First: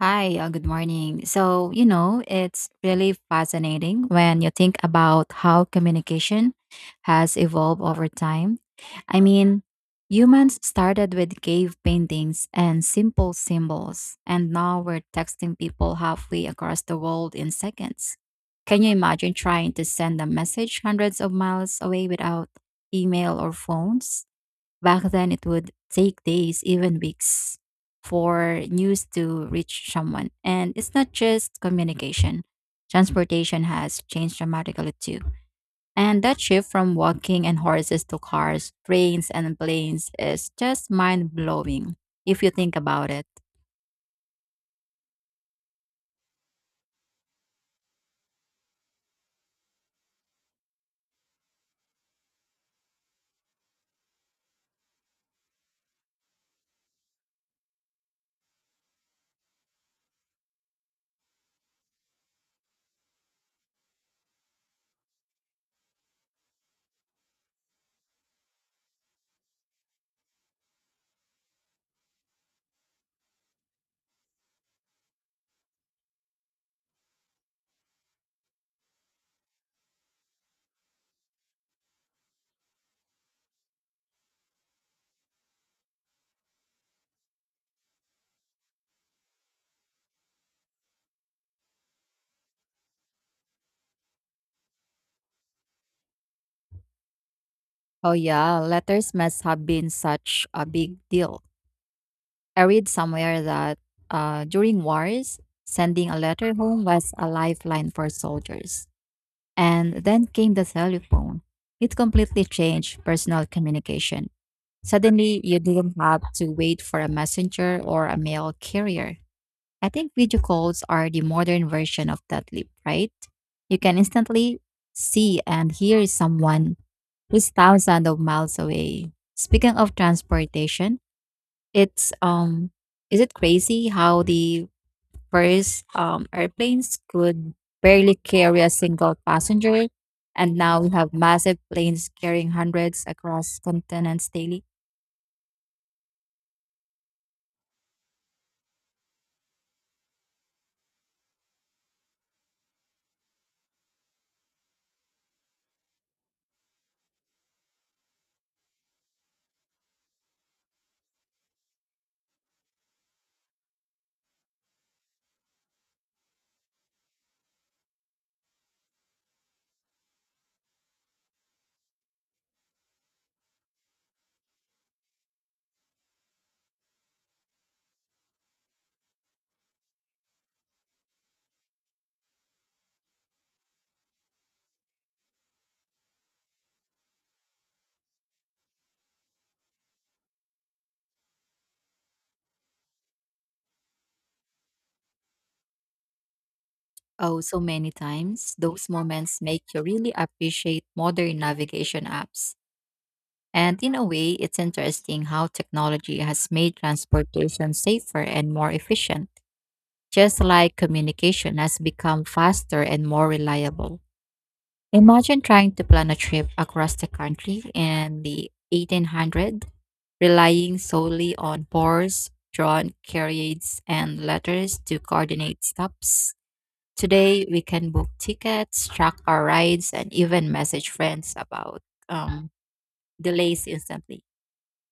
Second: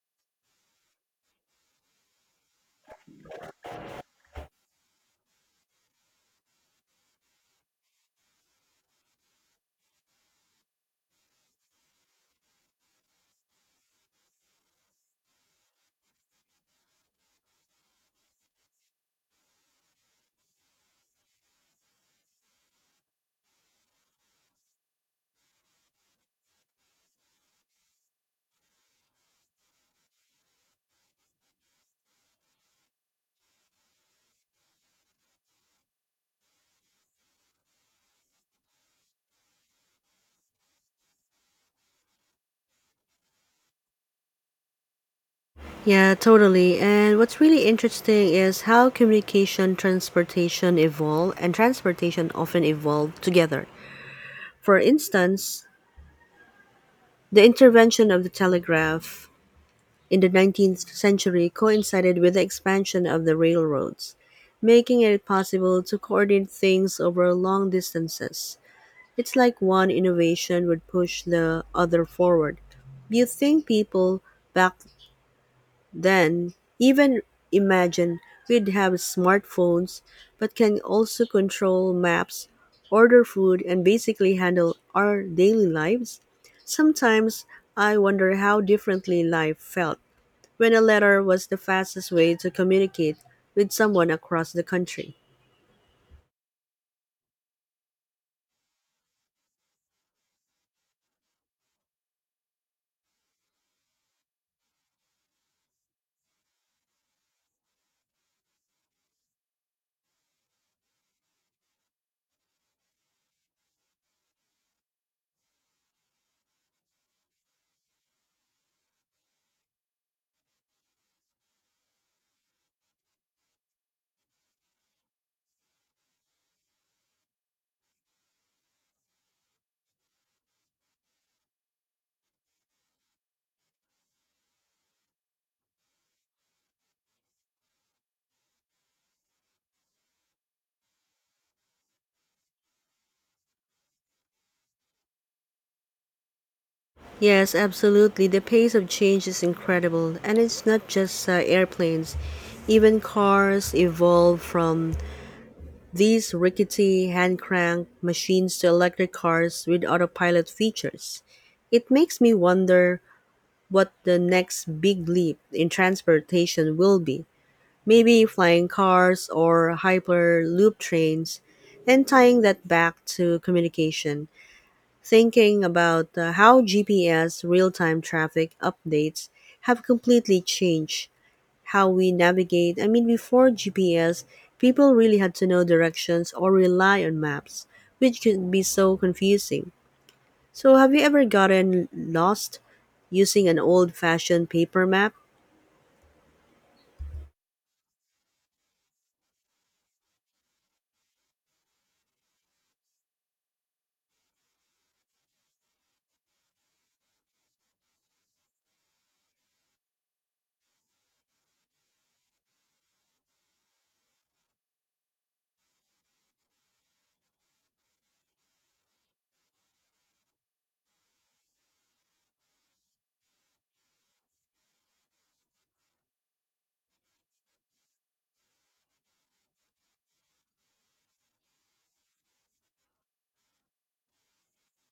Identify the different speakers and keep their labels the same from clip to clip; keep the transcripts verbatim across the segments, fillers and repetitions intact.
Speaker 1: Hi, uh, good morning. So, you know, it's really fascinating when you think about how communication has evolved over time. I mean, Humans started with cave paintings and simple symbols, and now we're texting people halfway across the world in seconds. Can you imagine trying to send a message hundreds of miles away without email or phones? Back then, it would take days, even weeks, for news to reach someone. And it's not just communication, transportation has changed dramatically too. And that shift from walking and horses to cars, trains, and planes is just mind blowing if you think about it.
Speaker 2: Yeah, totally. And what's really interesting is how communication, transportation evolve, and transportation often evolve together. For instance, the intervention of the telegraph in the nineteenth century coincided with the expansion of the railroads, making it possible to coordinate things over long distances. It's like one innovation would push the other forward. Do you think people back then, even imagine we'd have smartphones but can also control maps, order food, and basically handle our daily lives? Sometimes I wonder how differently life felt when a letter was the fastest way to communicate with someone across the country.
Speaker 1: Oh, yeah, letters must have been such a big deal. I read somewhere that uh, during wars, sending a letter home was a lifeline for soldiers. And then came the telephone. It completely changed personal communication. Suddenly, you didn't have to wait for a messenger or a mail carrier. I think video calls are the modern version of that leap, right? You can instantly see and hear someone who's thousands of miles away. Speaking of transportation, it's um is it crazy how the First, um, airplanes could barely carry a single passenger, and now we have massive planes carrying hundreds across continents daily.
Speaker 2: Yes, absolutely. The pace of change is incredible, and it's not just uh, airplanes. Even cars evolve from these rickety hand crank machines to electric cars with autopilot features. It makes me wonder what the next big leap in transportation will be. Maybe flying cars or hyperloop trains, and tying that back to communication thinking about uh, how G P S real time traffic updates have completely changed how we navigate. I mean, before G P S, people really had to know directions or rely on maps, which could be so confusing. So, have you ever gotten lost using an old fashioned paper map?
Speaker 1: Oh, so many times. Those moments make you really appreciate modern navigation apps. And in a way, it's interesting how technology has made transportation safer and more efficient, just like communication has become faster and more reliable. Imagine trying to plan a trip across the country in the eighteen hundreds, relying solely on bars, drawn carriages, and letters to coordinate stops. Today, we can book tickets, track our rides, and even message friends about um, delays instantly.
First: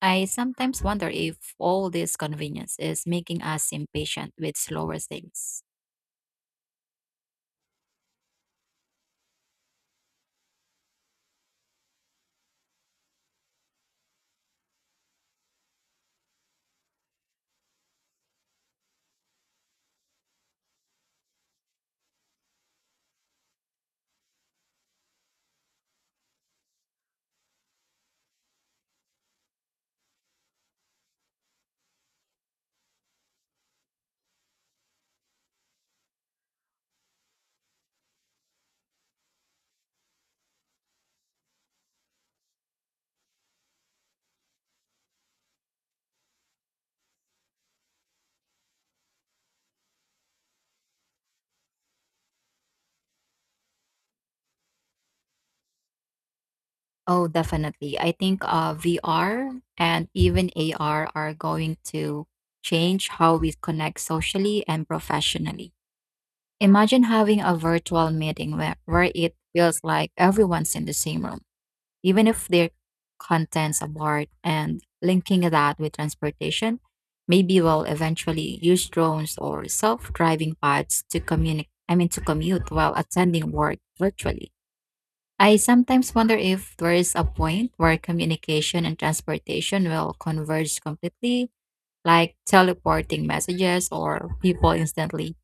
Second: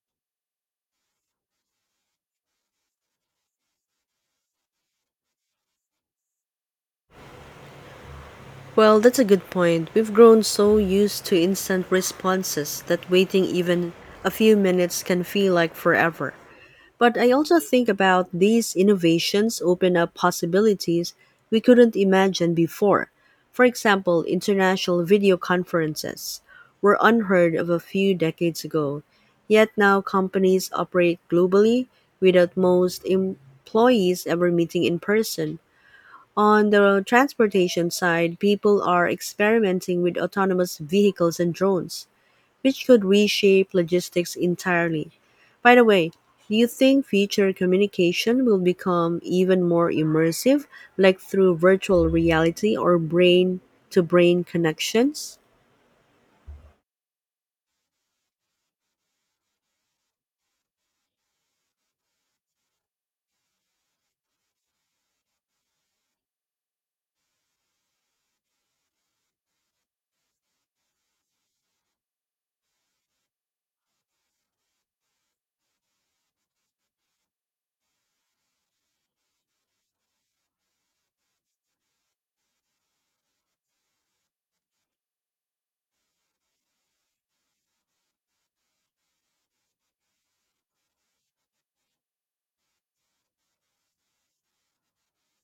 Speaker 1: I sometimes wonder if all this convenience is making us impatient with slower things.
Speaker 2: Well, that's a good point. We've grown so used to instant responses that waiting even a few minutes can feel like forever. But I also think about these innovations open up possibilities we couldn't imagine before. For example, international video conferences were unheard of a few decades ago, yet now companies operate globally without most employees ever meeting in person. On the transportation side, people are experimenting with autonomous vehicles and drones which could reshape logistics entirely. By the way, do you think future communication will become even more immersive, like through virtual reality or brain to brain connections?
Speaker 1: Oh, definitely. I think uh, V R and even A R are going to change how we connect socially and professionally. Imagine having a virtual meeting where, where it feels like everyone's in the same room, even if their contents apart, and linking that with transportation. Maybe we'll eventually use drones or self-driving pods to communicate. I mean, to commute while attending work virtually. I sometimes wonder if there is a point where communication and transportation will converge completely, like teleporting messages or people instantly.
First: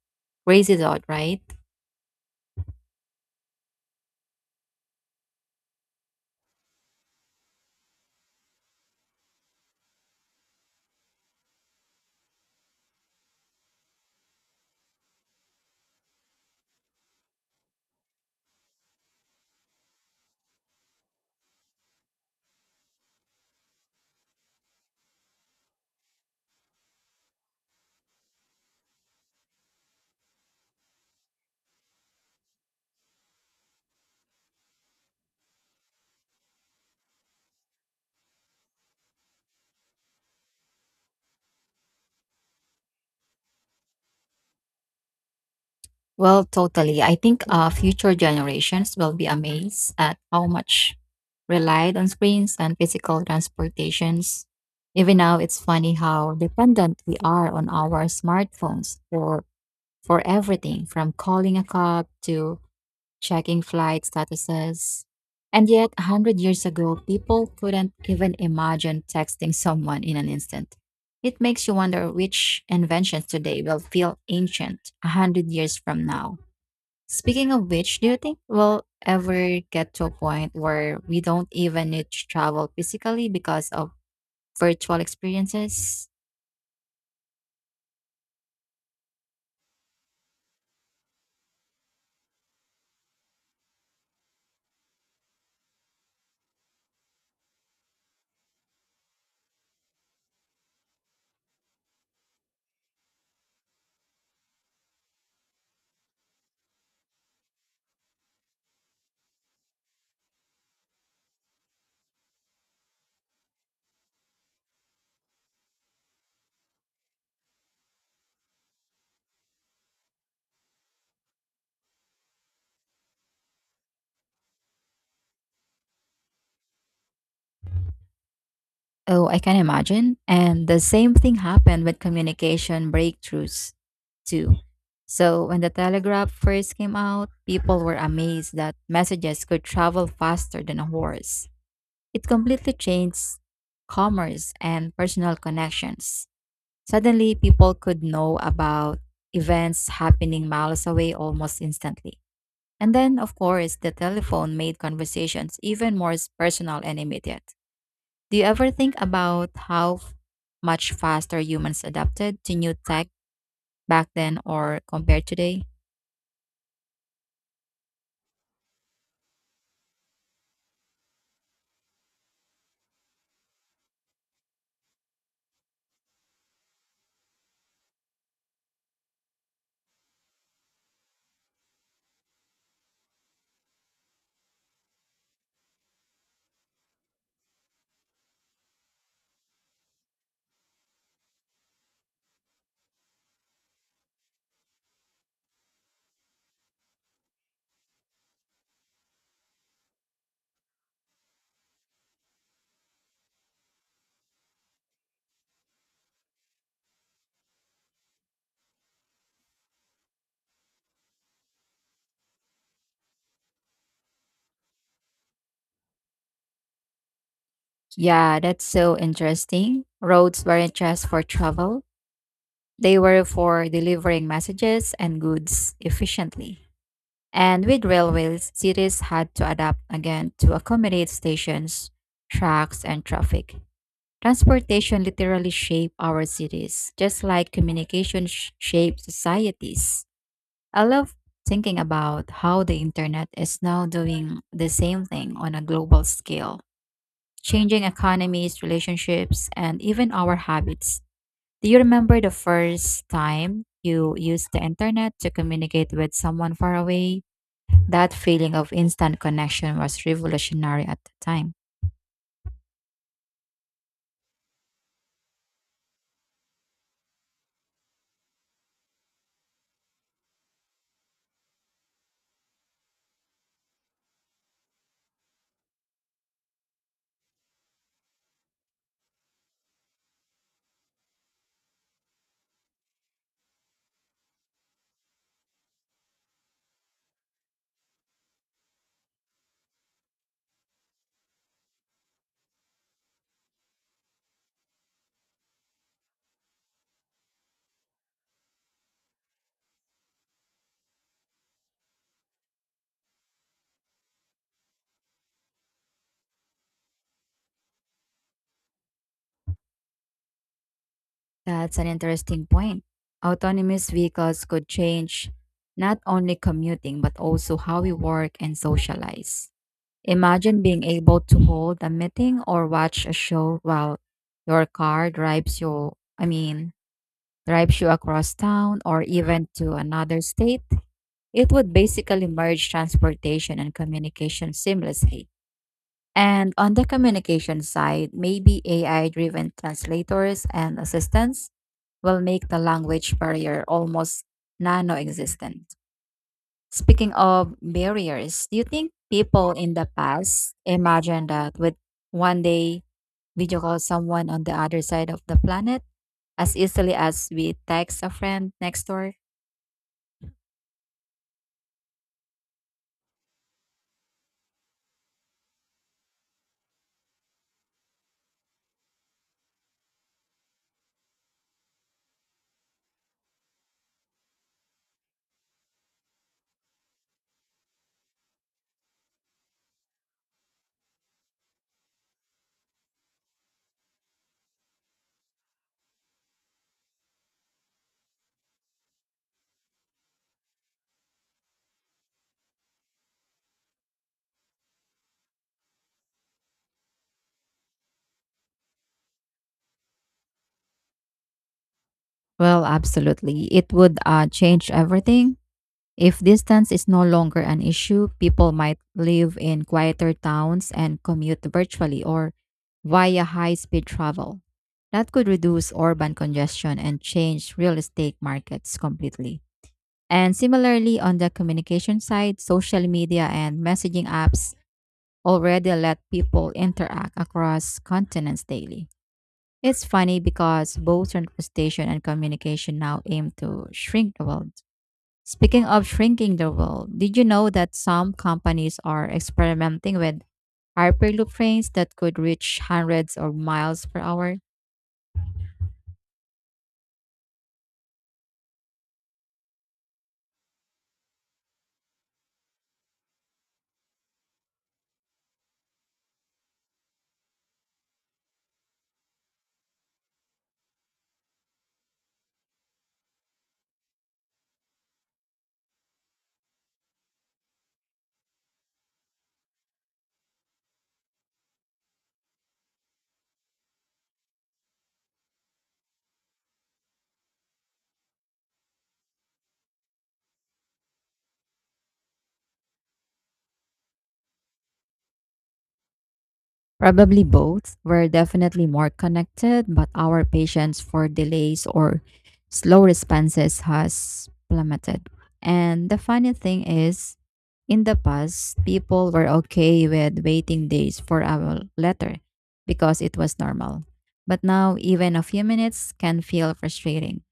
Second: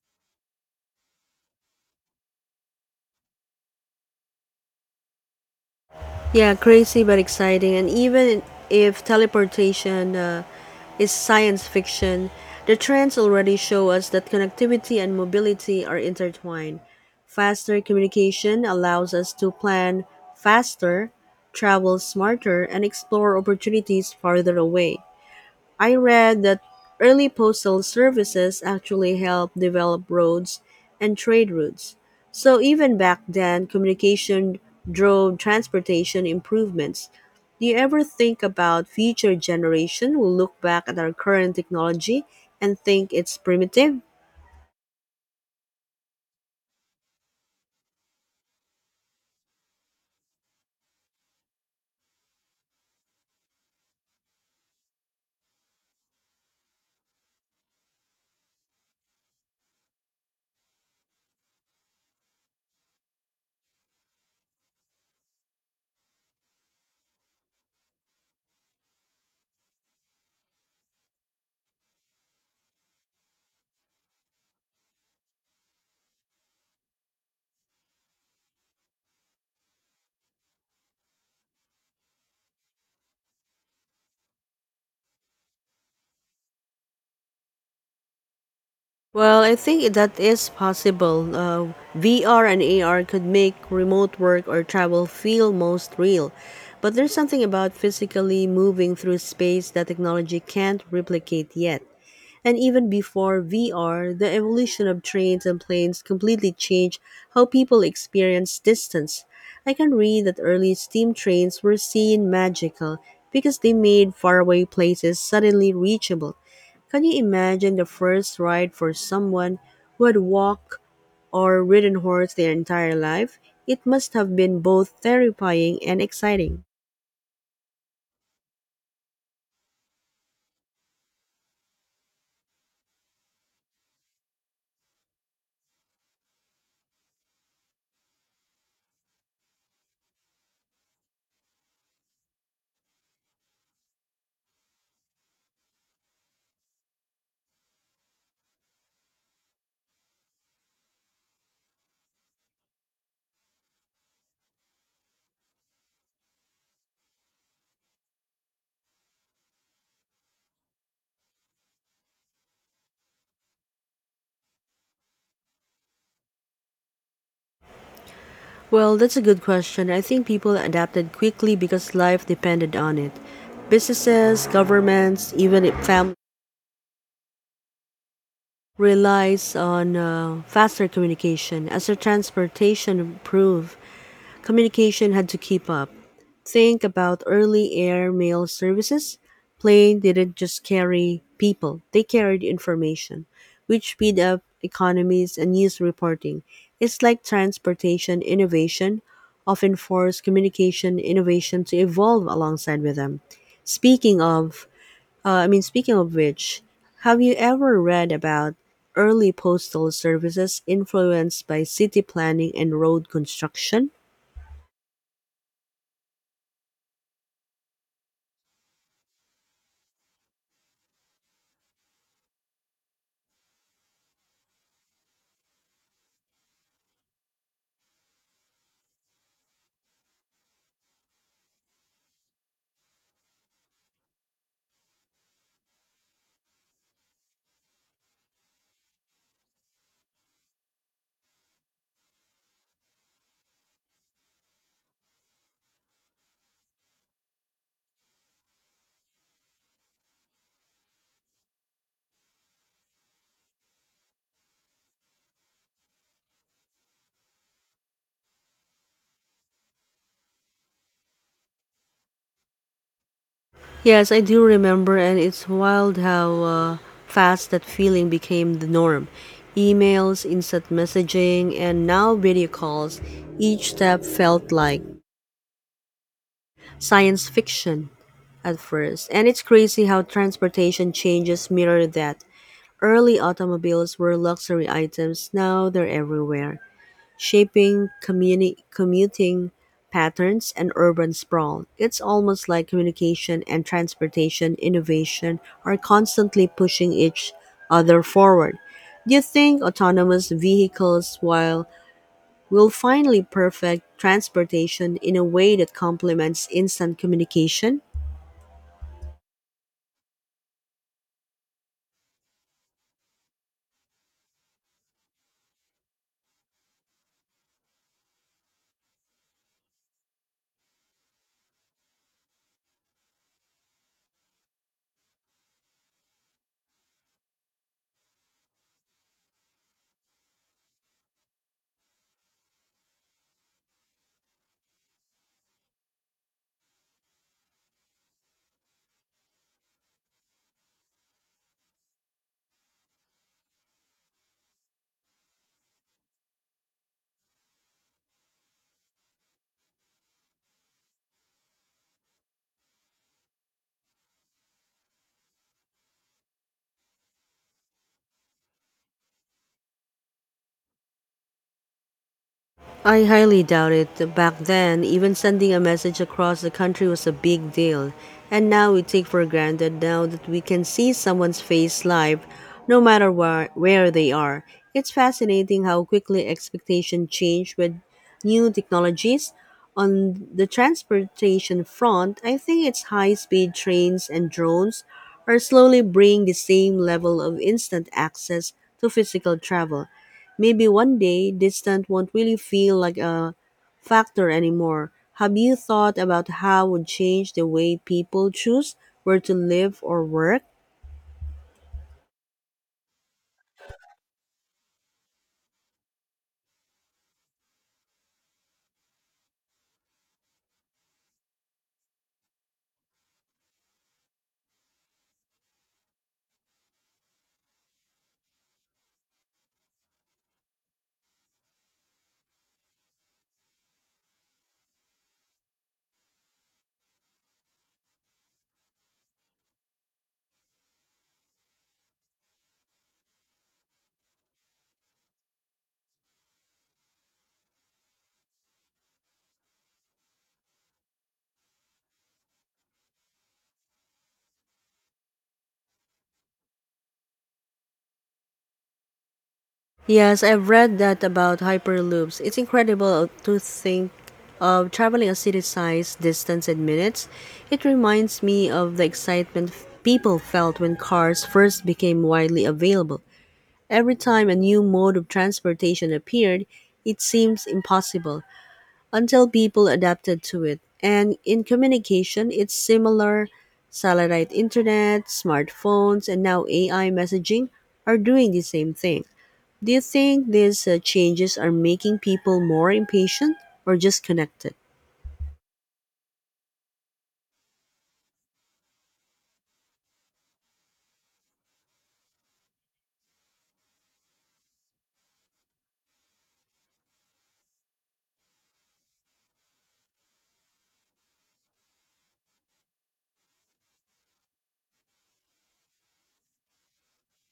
Speaker 1: Crazy, out, right?
Speaker 2: Yeah, crazy but exciting. And even if teleportation uh, is science fiction, the trends already show us that connectivity and mobility are intertwined. Faster communication allows us to plan faster, travel smarter, and explore opportunities farther away. I read that early postal services actually helped develop roads and trade routes. So even back then, communication drove transportation improvements. Do you ever think about future generation will look back at our current technology and think it's primitive?
Speaker 1: Well, totally. I think uh, future generations will be amazed at how much relied on screens and physical transportations. Even now, it's funny how dependent we are on our smartphones for for everything from calling a cab to checking flight statuses. And yet, a 100 years ago, people couldn't even imagine texting someone in an instant. It makes you wonder which inventions today will feel ancient a 100 years from now. Speaking of which, do you think we'll ever get to a point where we don't even need to travel physically because of virtual experiences?
Speaker 2: Well, I think that is possible. Uh, V R and A R could make remote work or travel feel most real. But there's something about physically moving through space that technology can't replicate yet. And even before V R, the evolution of trains and planes completely changed how people experience distance. I can read that early steam trains were seen magical because they made faraway places suddenly reachable. Can you imagine the first ride for someone who had walked or ridden horse their entire life? It must have been both terrifying and exciting.
Speaker 1: Oh, I can imagine. And the same thing happened with communication breakthroughs, too. So, when the telegraph first came out, people were amazed that messages could travel faster than a horse. It completely changed commerce and personal connections. Suddenly, people could know about events happening miles away almost instantly. And then, of course, the telephone made conversations even more personal and immediate. Do you ever think about how f- much faster humans adapted to new tech back then or compared today?
Speaker 2: Well, that's a good question. I think people adapted quickly because life depended on it. Businesses, governments, even if families relies on uh, faster communication. As the transportation improved, communication had to keep up. Think about early air mail services. Plane didn't just carry people, they carried information, which speed up economies and news reporting. It's like transportation innovation often forced communication innovation to evolve alongside with them. Speaking of, uh, I mean, Speaking of which, have you ever read about early postal services influenced by city planning and road construction?
Speaker 1: Yeah, that's so interesting. Roads weren't just for travel, they were for delivering messages and goods efficiently. And with railways, cities had to adapt again to accommodate stations, tracks, and traffic. Transportation literally shaped our cities, just like communication sh- shaped societies. I love thinking about how the internet is now doing the same thing on a global scale, changing economies, relationships, and even our habits. Do you remember the first time you used the internet to communicate with someone far away? That feeling of instant connection was revolutionary at the time.
Speaker 2: Yes, I do remember, and it's wild how uh, fast that feeling became the norm. Emails, instant messaging, and now video calls. Each step felt like science fiction at first. And it's crazy how transportation changes mirror that. Early automobiles were luxury items, now they're everywhere shaping communi- commuting patterns and urban sprawl. It's almost like communication and transportation innovation are constantly pushing each other forward. Do you think autonomous vehicles while will finally perfect transportation in a way that complements instant communication?
Speaker 1: That's an interesting point. Autonomous vehicles could change not only commuting but also how we work and socialize. Imagine being able to hold a meeting or watch a show while your car drives you, I mean, drives you across town or even to another state. It would basically merge transportation and communication seamlessly. And on the communication side, maybe A I driven translators and assistants will make the language barrier almost nano existent. Speaking of barriers, do you think people in the past imagined that would one day video call someone on the other side of the planet as easily as we text a friend next door?
Speaker 2: I highly doubt it. Back then, even sending a message across the country was a big deal. And now we take for granted now that we can see someone's face live, no matter where, where they are. It's fascinating how quickly expectations change with new technologies. On the transportation front, I think it's high-speed trains and drones are slowly bringing the same level of instant access to physical travel. Maybe one day distance won't really feel like a factor anymore. Have you thought about how would change the way people choose where to live or work?
Speaker 1: Well, absolutely. It would uh, change everything. If distance is no longer an issue, people might live in quieter towns and commute virtually or via high speed travel. That could reduce urban congestion and change real estate markets completely. And similarly, on the communication side, social media and messaging apps already let people interact across continents daily. It's funny because both representation and communication now aim to shrink the world. Speaking of shrinking the world, did you know that some companies are experimenting with hyperloop trains that could reach hundreds of miles per hour?
Speaker 2: Yes, I've read that about hyperloops. It's incredible to think of traveling a city size distance in minutes. It reminds me of the excitement people felt when cars first became widely available. Every time a new mode of transportation appeared, it seems impossible until people adapted to it. And in communication, it's similar. Satellite internet, smartphones, and now A I messaging are doing the same thing. Do you think these uh, changes are making people more impatient or just connected?
Speaker 1: Probably both. We're definitely more connected, but our patience for delays or slow responses has plummeted. And the funny thing is, in the past, people were okay with waiting days for a letter because it was normal. But now, even a few minutes can feel frustrating.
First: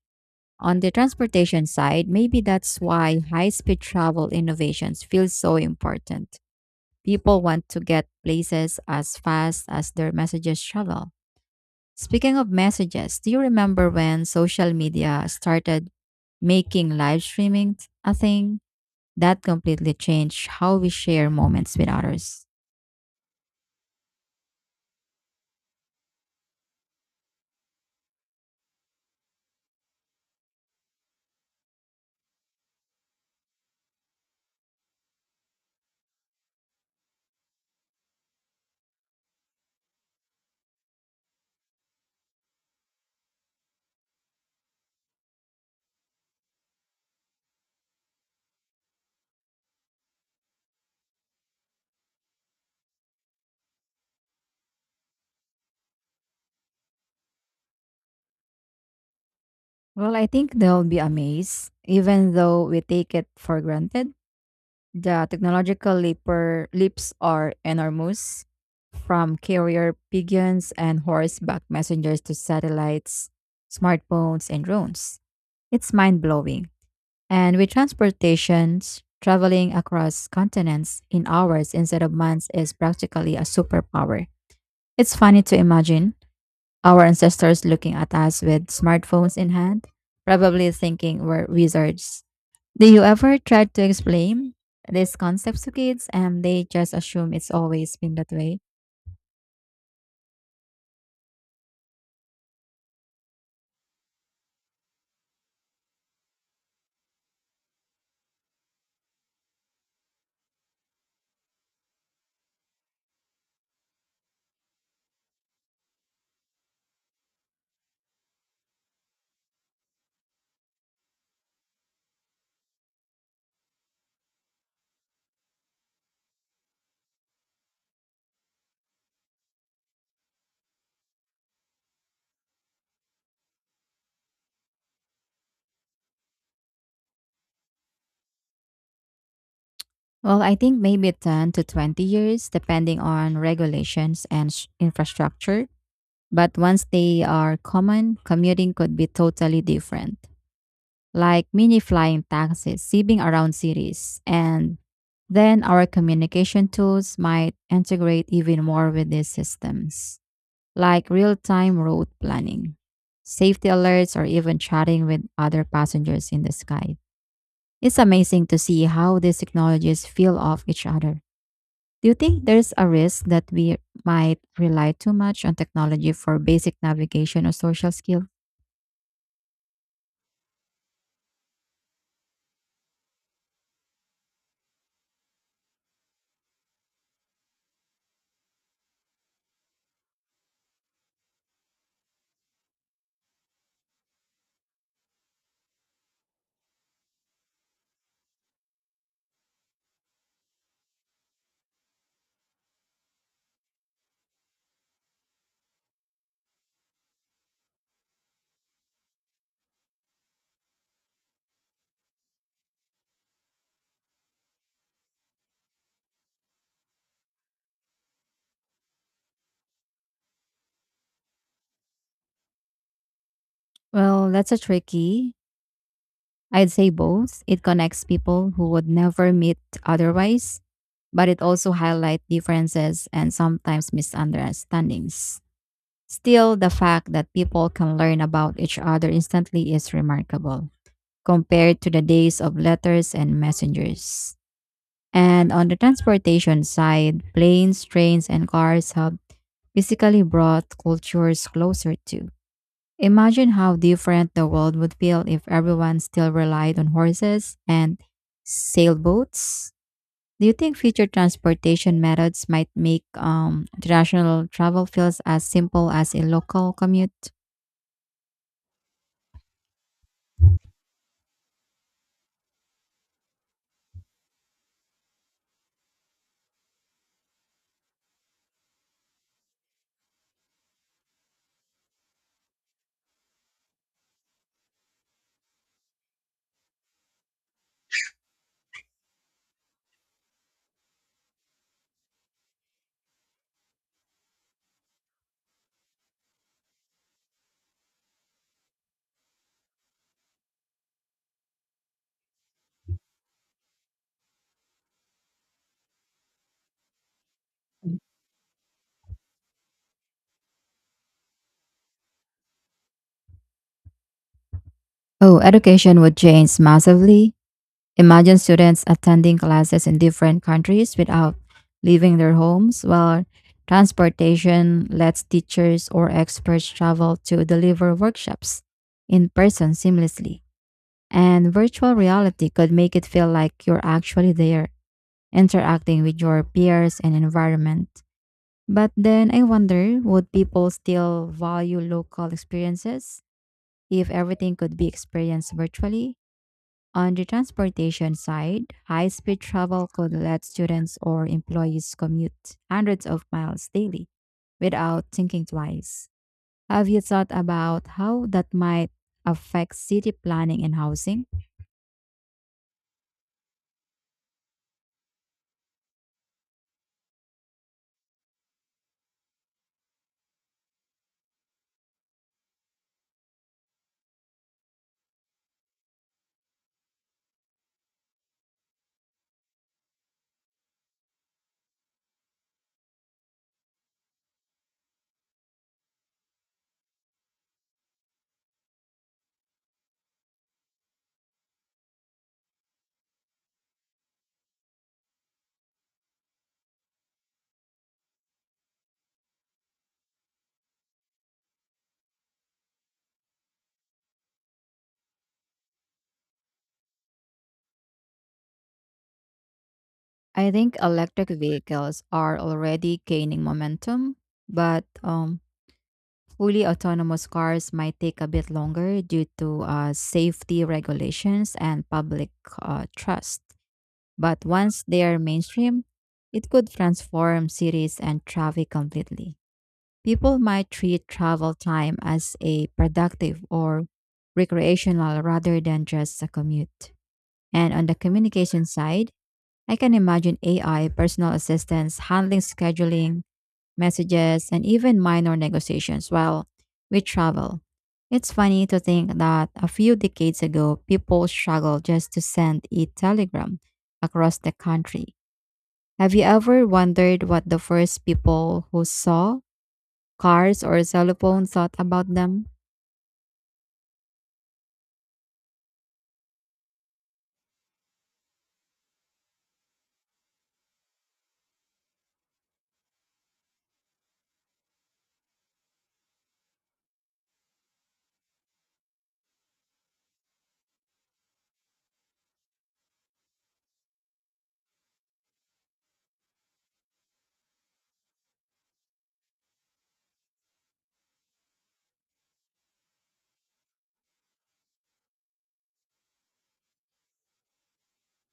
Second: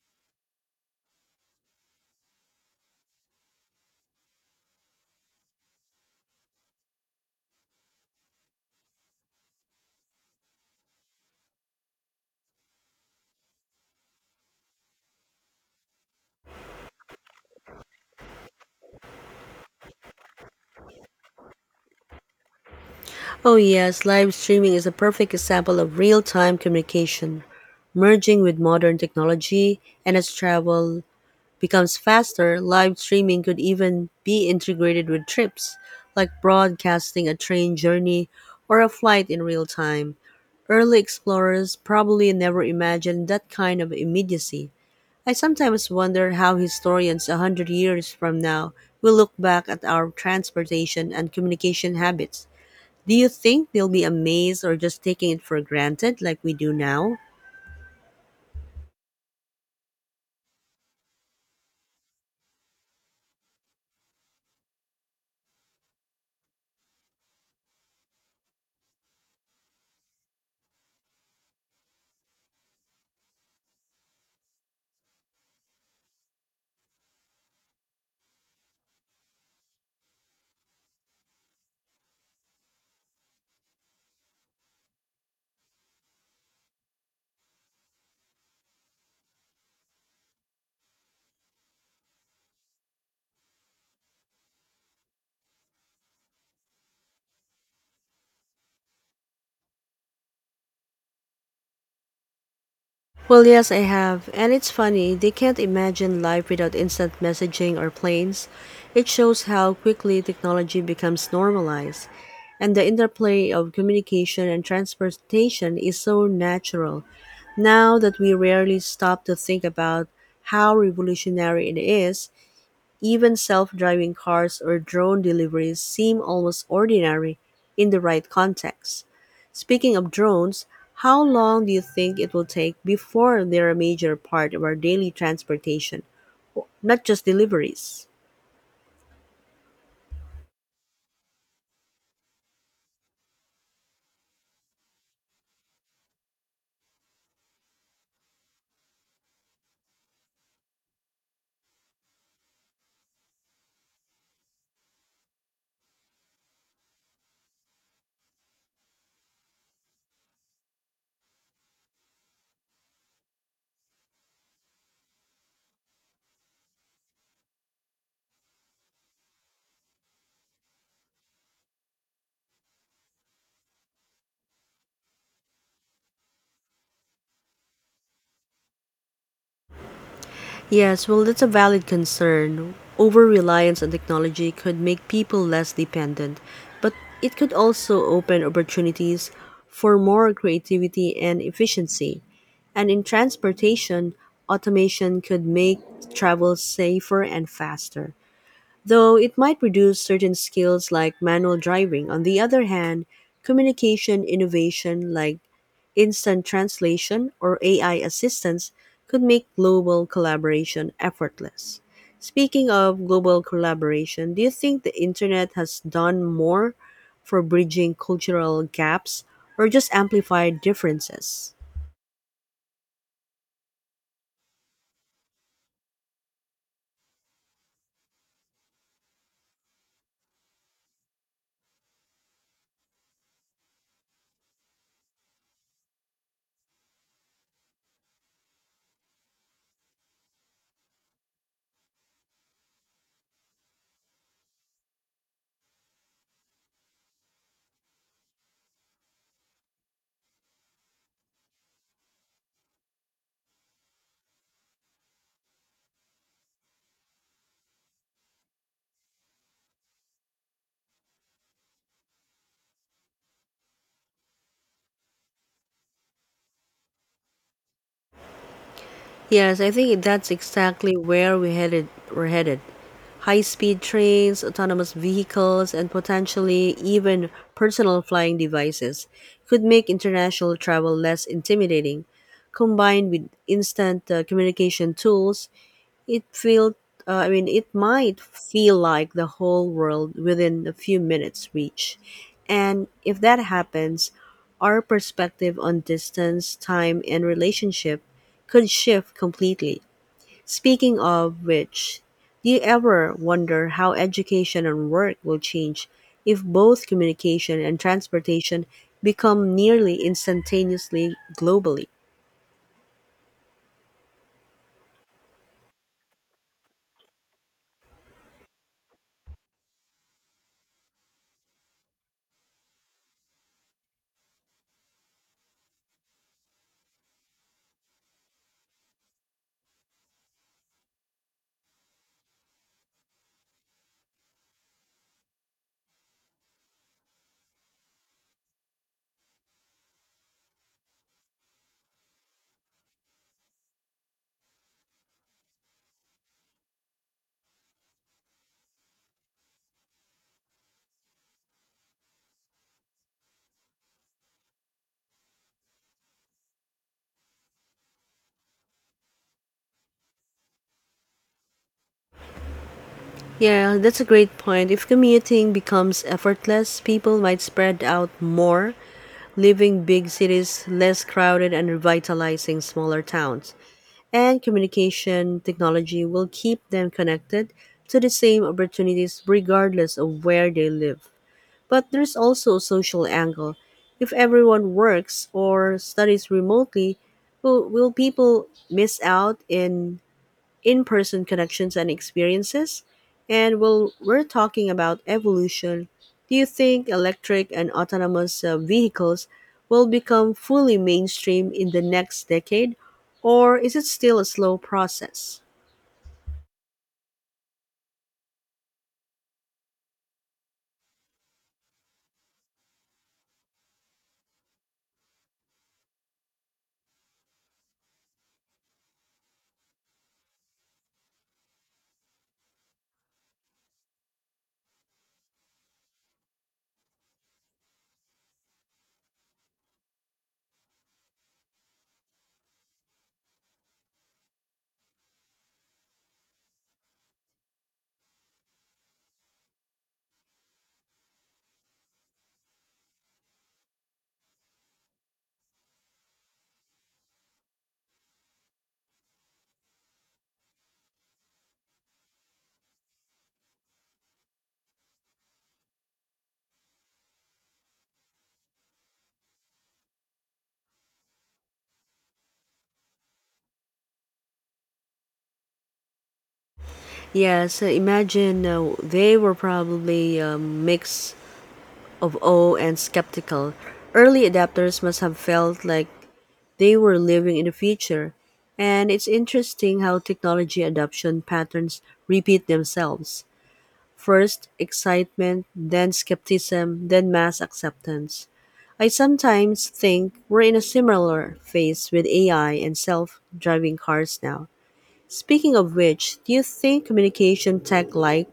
Speaker 1: On the transportation side, maybe that's why high speed travel innovations feel so important. People want to get places as fast as their messages travel. Speaking of messages, do you remember when social media started making live streaming a thing? That completely changed how we share moments with others.
Speaker 2: Oh, yes, live streaming is a perfect example of real time communication, merging with modern technology. And as travel becomes faster, live streaming could even be integrated with trips, like broadcasting a train journey or a flight in real time. Early explorers probably never imagined that kind of immediacy. I sometimes wonder how historians a hundred years from now will look back at our transportation and communication habits. Do you think they'll be amazed or just taking it for granted like we do now?
Speaker 1: Well, I think they'll be amazed, even though we take it for granted. The technological leaper, leaps are enormous, from carrier pigeons and horseback messengers to satellites, smartphones, and drones. It's mind blowing. And with transportations, traveling across continents in hours instead of months is practically a superpower. It's funny to imagine our ancestors looking at us with smartphones in hand, probably thinking we're wizards. Do you ever try to explain these concepts to kids and they just assume it's always been that way?
Speaker 2: Well, yes, I have. And it's funny, they can't imagine life without instant messaging or planes. It shows how quickly technology becomes normalized. And the interplay of communication and transportation is so natural now that we rarely stop to think about how revolutionary it is. Even self-driving cars or drone deliveries seem almost ordinary in the right context. Speaking of drones, how long do you think it will take before they're a major part of our daily transportation, not just deliveries?
Speaker 1: Well, I think maybe ten to twenty years, depending on regulations and s- infrastructure. But once they are common, commuting could be totally different, like mini flying taxis zipping around cities. And then our communication tools might integrate even more with these systems, like real time road planning, safety alerts, or even chatting with other passengers in the sky. It's amazing to see how these technologies feel off each other. Do you think there's a risk that we might rely too much on technology for basic navigation or social skills?
Speaker 2: Yes, well, that's a valid concern. Over reliance on technology could make people less dependent, but it could also open opportunities for more creativity and efficiency. And in transportation, automation could make travel safer and faster, though it might reduce certain skills like manual driving. On the other hand, communication innovation like instant translation or A I assistance could make global collaboration effortless. Speaking of global collaboration, do you think the internet has done more for bridging cultural gaps or just amplified differences?
Speaker 1: Well, that's a tricky. I'd say both. It connects people who would never meet otherwise, but it also highlights differences and sometimes misunderstandings. Still, the fact that people can learn about each other instantly is remarkable compared to the days of letters and messengers. And on the transportation side, planes, trains, and cars have physically brought cultures closer too. Imagine how different the world would feel if everyone still relied on horses and sailboats. Do you think future transportation methods might make um, international travel feels as simple as a local commute?
Speaker 2: Yes, I think that's exactly where we headed we're headed. High-speed trains, autonomous vehicles, and potentially even personal flying devices could make international travel less intimidating. Combined with instant uh, communication tools, it felt uh, I mean it might feel like the whole world within a few minutes reach. And if that happens, our perspective on distance, time and relationship could shift completely. Speaking of which, do you ever wonder how education and work will change if both communication and transportation become nearly instantaneously globally?
Speaker 1: Oh, education would change massively. Imagine students attending classes in different countries without leaving their homes, while transportation lets teachers or experts travel to deliver workshops in person seamlessly. And virtual reality could make it feel like you're actually there, interacting with your peers and environment. But then I wonder would people still value local experiences if everything could be experienced virtually? On the transportation side, high speed travel could let students or employees commute hundreds of miles daily without thinking twice. Have you thought about how that might affect city planning and housing?
Speaker 2: Yeah, that's a great point. If commuting becomes effortless, people might spread out more, leaving big cities less crowded and revitalizing smaller towns. And communication technology will keep them connected to the same opportunities regardless of where they live. But there's also a social angle. If everyone works or studies remotely, will, will people miss out in in-person connections and experiences? And while we're talking about evolution, do you think electric and autonomous uh, vehicles will become fully mainstream in the next decade, or is it still a slow process?
Speaker 1: I think electric vehicles are already gaining momentum, but um, fully autonomous cars might take a bit longer due to uh, safety regulations and public uh, trust. But once they are mainstream, it could transform cities and traffic completely. People might treat travel time as a productive or recreational rather than just a commute. And on the communication side, I can imagine A I, personal assistants, handling scheduling, messages, and even minor negotiations while we travel. It's funny to think that a few decades ago, people struggled just to send a telegram across the country. Have you ever wondered what the first people who saw cars or cell phones thought about them?
Speaker 2: Yes, uh, imagine uh, they were probably a mix of awe and skeptical. Early adapters must have felt like they were living in the future, and it's interesting how technology adoption patterns repeat themselves. First excitement, then skepticism, then mass acceptance. I sometimes think we're in a similar phase with A I and self driving cars now. Speaking of which, do you think communication tech like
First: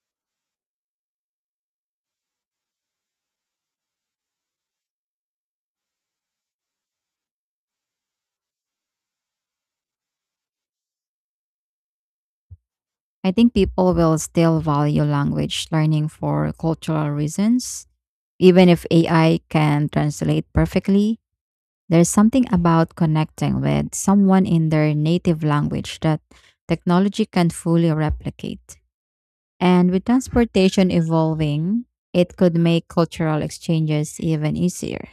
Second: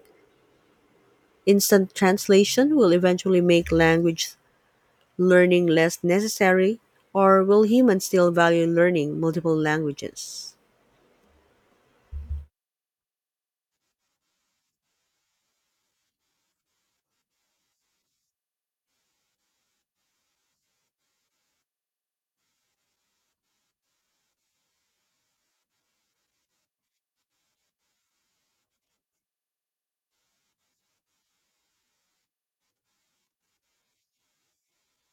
Speaker 2: instant translation will eventually make language learning less necessary, or will humans still value learning multiple languages?
Speaker 1: I think people will still value language learning for cultural reasons, even if A I can translate perfectly. There's something about connecting with someone in their native language that technology can fully replicate. And with transportation evolving, it could make cultural exchanges even easier.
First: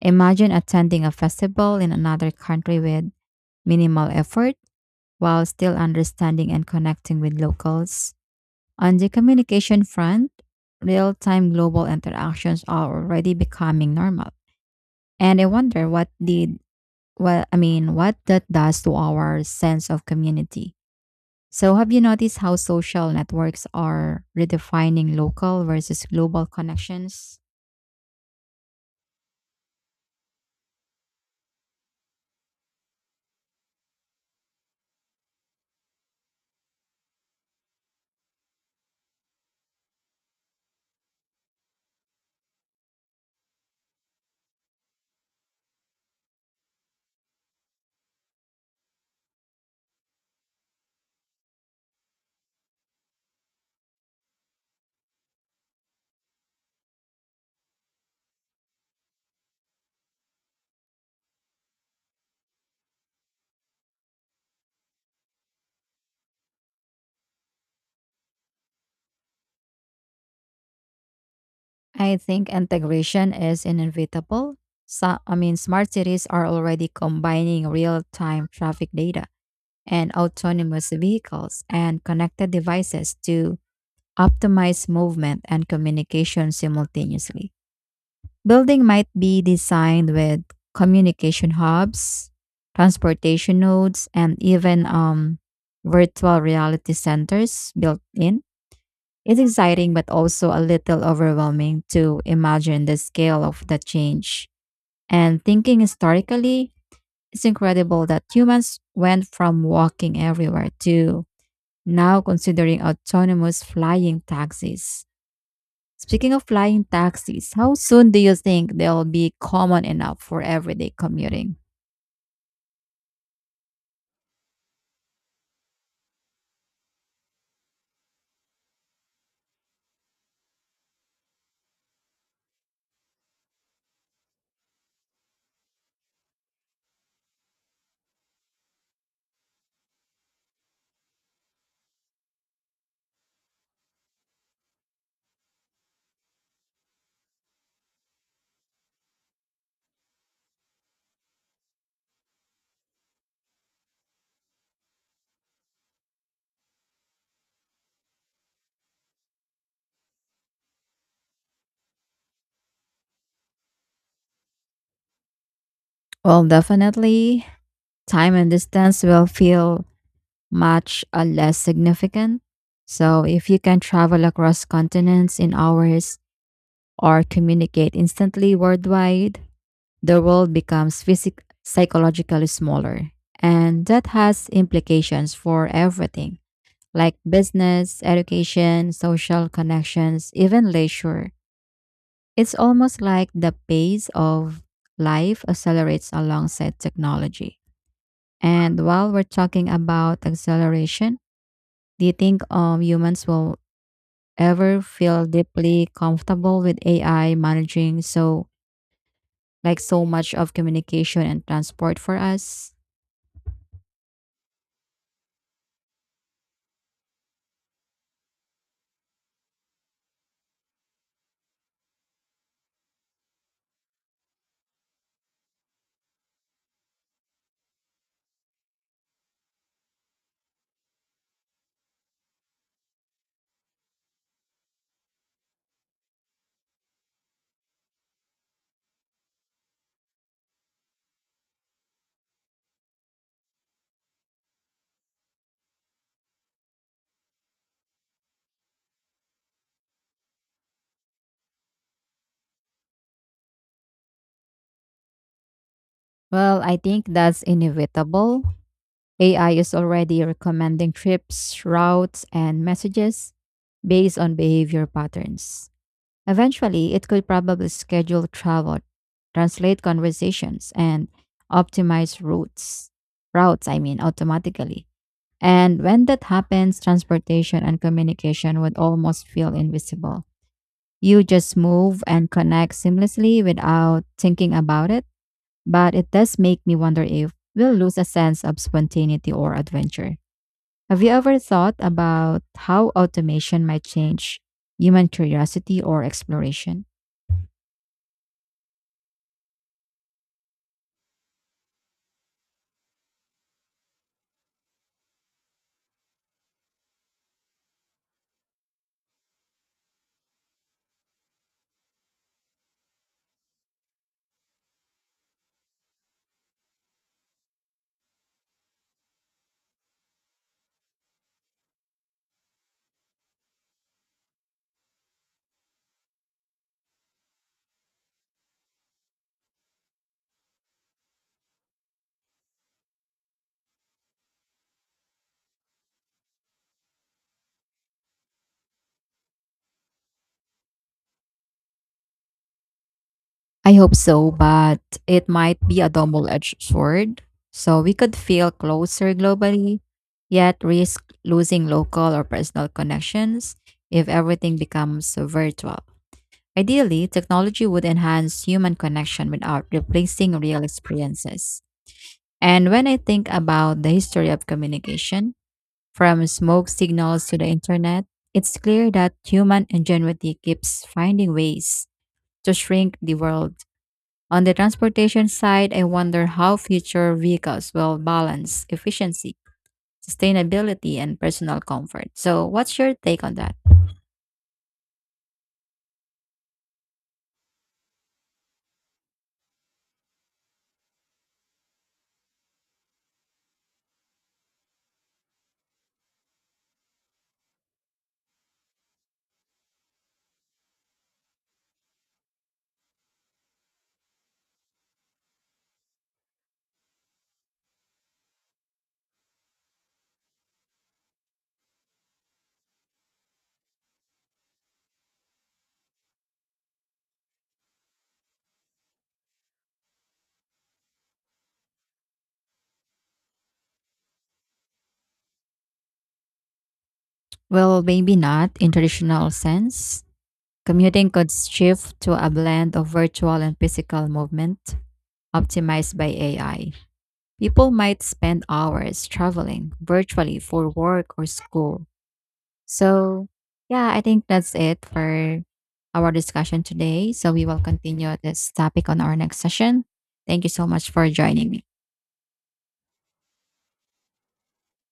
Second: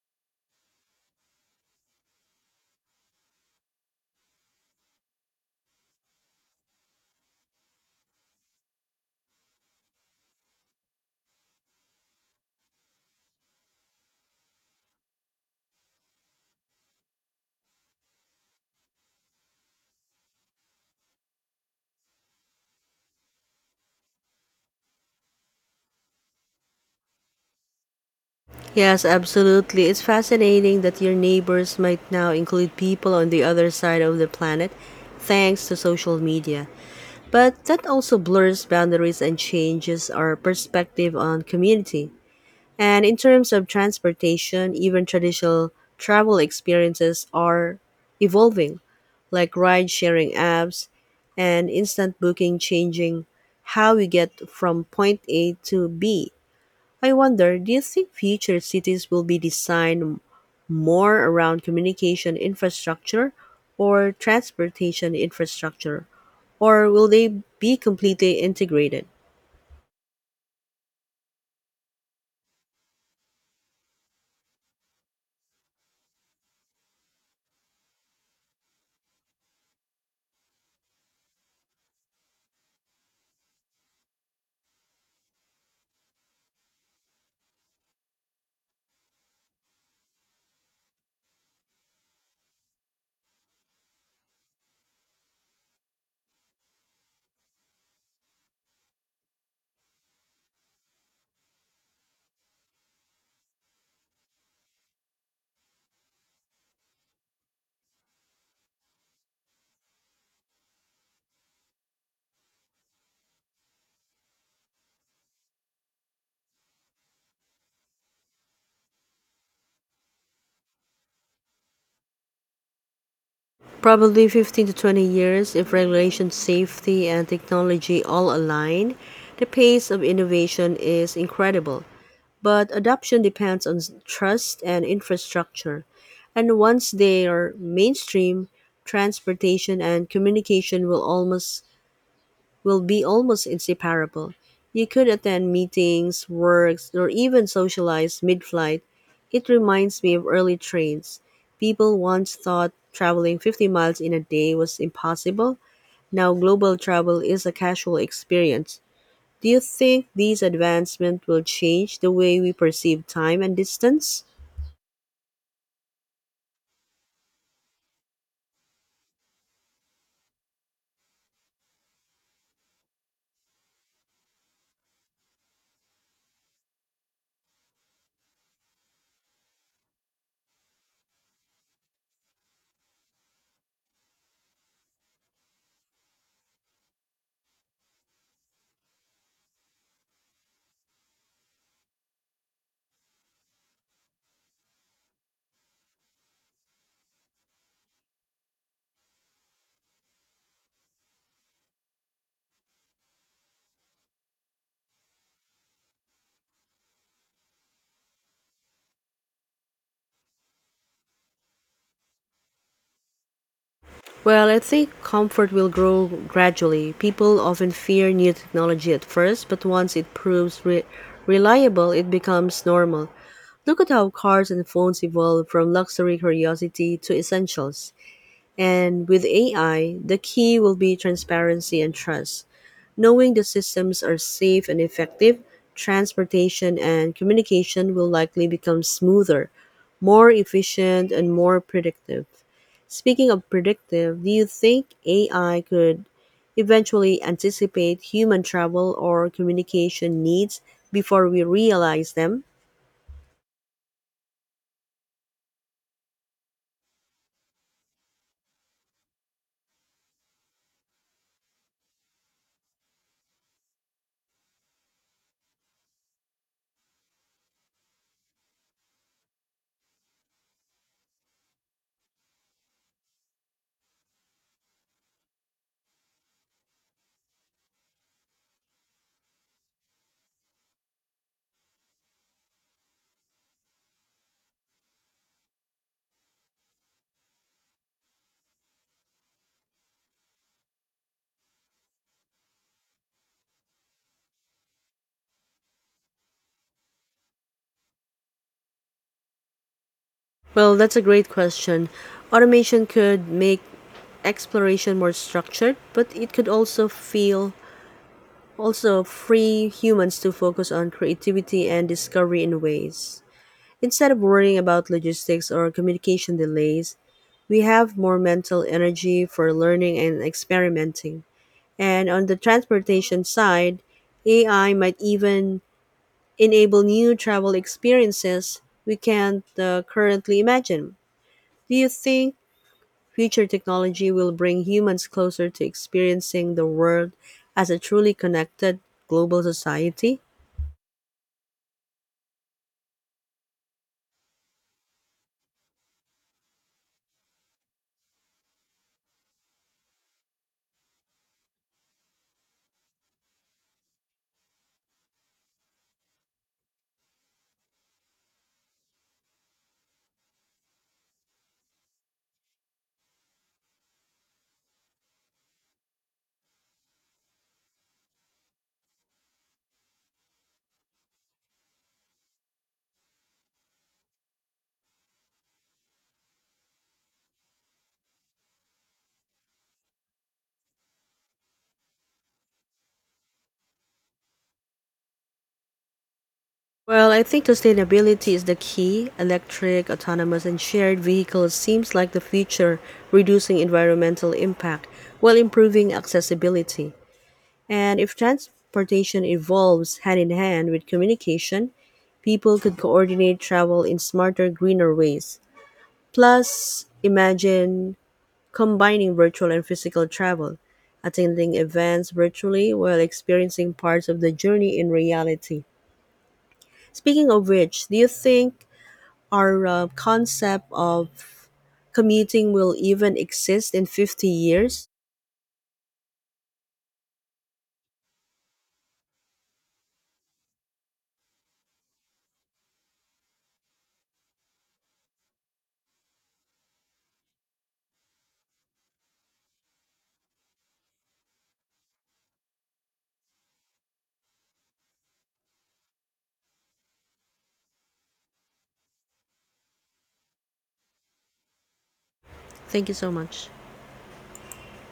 Speaker 1: Imagine attending a festival in another country with minimal effort while still understanding and connecting with locals. On the communication front, real time global interactions are already becoming normal. And I wonder what did well, I mean, what that does to our sense of community. So, have you noticed how social networks are redefining local versus global connections?
Speaker 2: Yes, absolutely. It's fascinating that your neighbors might now include people on the other side of the planet thanks to social media. But that also blurs boundaries and changes our perspective on community. And in terms of transportation, even traditional travel experiences are evolving, like ride sharing apps and instant booking changing how we get from point A to B. I wonder, do you think future cities will be designed more around communication infrastructure or transportation infrastructure, or will they be completely integrated?
Speaker 1: I think integration is inevitable. So, I mean, smart cities are already combining real time traffic data and autonomous vehicles and connected devices to optimize movement and communication simultaneously. Building might be designed with communication hubs, transportation nodes, and even um, virtual reality centers built in. It's exciting, but also a little overwhelming to imagine the scale of the change. And thinking historically, it's incredible that humans went from walking everywhere to now considering autonomous flying taxis. Speaking of flying taxis, how soon do you think they'll be common enough for everyday commuting?
Speaker 2: Probably fifteen to twenty years if regulation, safety, and technology all align. The pace of innovation is incredible, but adoption depends on trust and infrastructure. And once they are mainstream, transportation and communication will almost will be almost inseparable. You could attend meetings, works, or even socialize mid flight. It reminds me of early trains. People once thought traveling fifty miles in a day was impossible. Now, global travel is a casual experience. Do you think these advancements will change the way we perceive time and distance?
Speaker 1: Well, definitely, time and distance will feel much uh, less significant. So, if you can travel across continents in hours or communicate instantly worldwide, the world becomes physic- psychologically smaller. And that has implications for everything like business, education, social connections, even leisure. It's almost like the pace of life accelerates alongside technology. And while we're talking about acceleration, do you think um, humans will ever feel deeply comfortable with A I managing so like so much of communication and transport for us?
Speaker 2: Well, I think comfort will grow gradually. People often fear new technology at first, but once it proves re- reliable, it becomes normal. Look at how cars and phones evolve from luxury curiosity to essentials. And with A I, the key will be transparency and trust. Knowing the systems are safe and effective, transportation and communication will likely become smoother, more efficient, and more predictive. Speaking of predictive, do you think A I could eventually anticipate human travel or communication needs before we realize them?
Speaker 1: Well, I think that's inevitable. A I is already recommending trips, routes, and messages based on behavior patterns. Eventually, it could probably schedule travel, translate conversations, and optimize routes. Routes, I mean, automatically. And when that happens, transportation and communication would almost feel invisible. You just move and connect seamlessly without thinking about it. But it does make me wonder if we'll lose a sense of spontaneity or adventure. Have you ever thought about how automation might change human curiosity or exploration?
Speaker 2: Well, that's a great question. Automation could make exploration more structured, but it could also feel also free humans to focus on creativity and discovery in ways. Instead of worrying about logistics or communication delays, we have more mental energy for learning and experimenting. And on the transportation side, A I might even enable new travel experiences we can't uh, currently imagine. Do you think future technology will bring humans closer to experiencing the world as a truly connected global society?
Speaker 1: I hope so, but it might be a double edged sword. So we could feel closer globally, yet risk losing local or personal connections if everything becomes virtual. Ideally, technology would enhance human connection without replacing real experiences. And when I think about the history of communication, from smoke signals to the internet, it's clear that human ingenuity keeps finding ways to shrink the world. On the transportation side, I wonder how future vehicles will balance efficiency, sustainability, and personal comfort. So, what's your take on that?
Speaker 2: Well, I think sustainability is the key. Electric, autonomous, and shared vehicles seems like the future, reducing environmental impact while improving accessibility. And if transportation evolves hand in hand with communication, people could coordinate travel in smarter, greener ways. Plus, imagine combining virtual and physical travel, attending events virtually while experiencing parts of the journey in reality. Speaking of which, do you think our uh, concept of commuting will even exist in fifty years?
Speaker 1: Well, maybe not in traditional sense. Commuting could shift to a blend of virtual and physical movement optimized by A I. People might spend hours traveling virtually for work or school. So, yeah, I think that's it for our discussion today. So, we will continue this topic on our next session. Thank you so much for joining me.
Speaker 2: Thank you so much.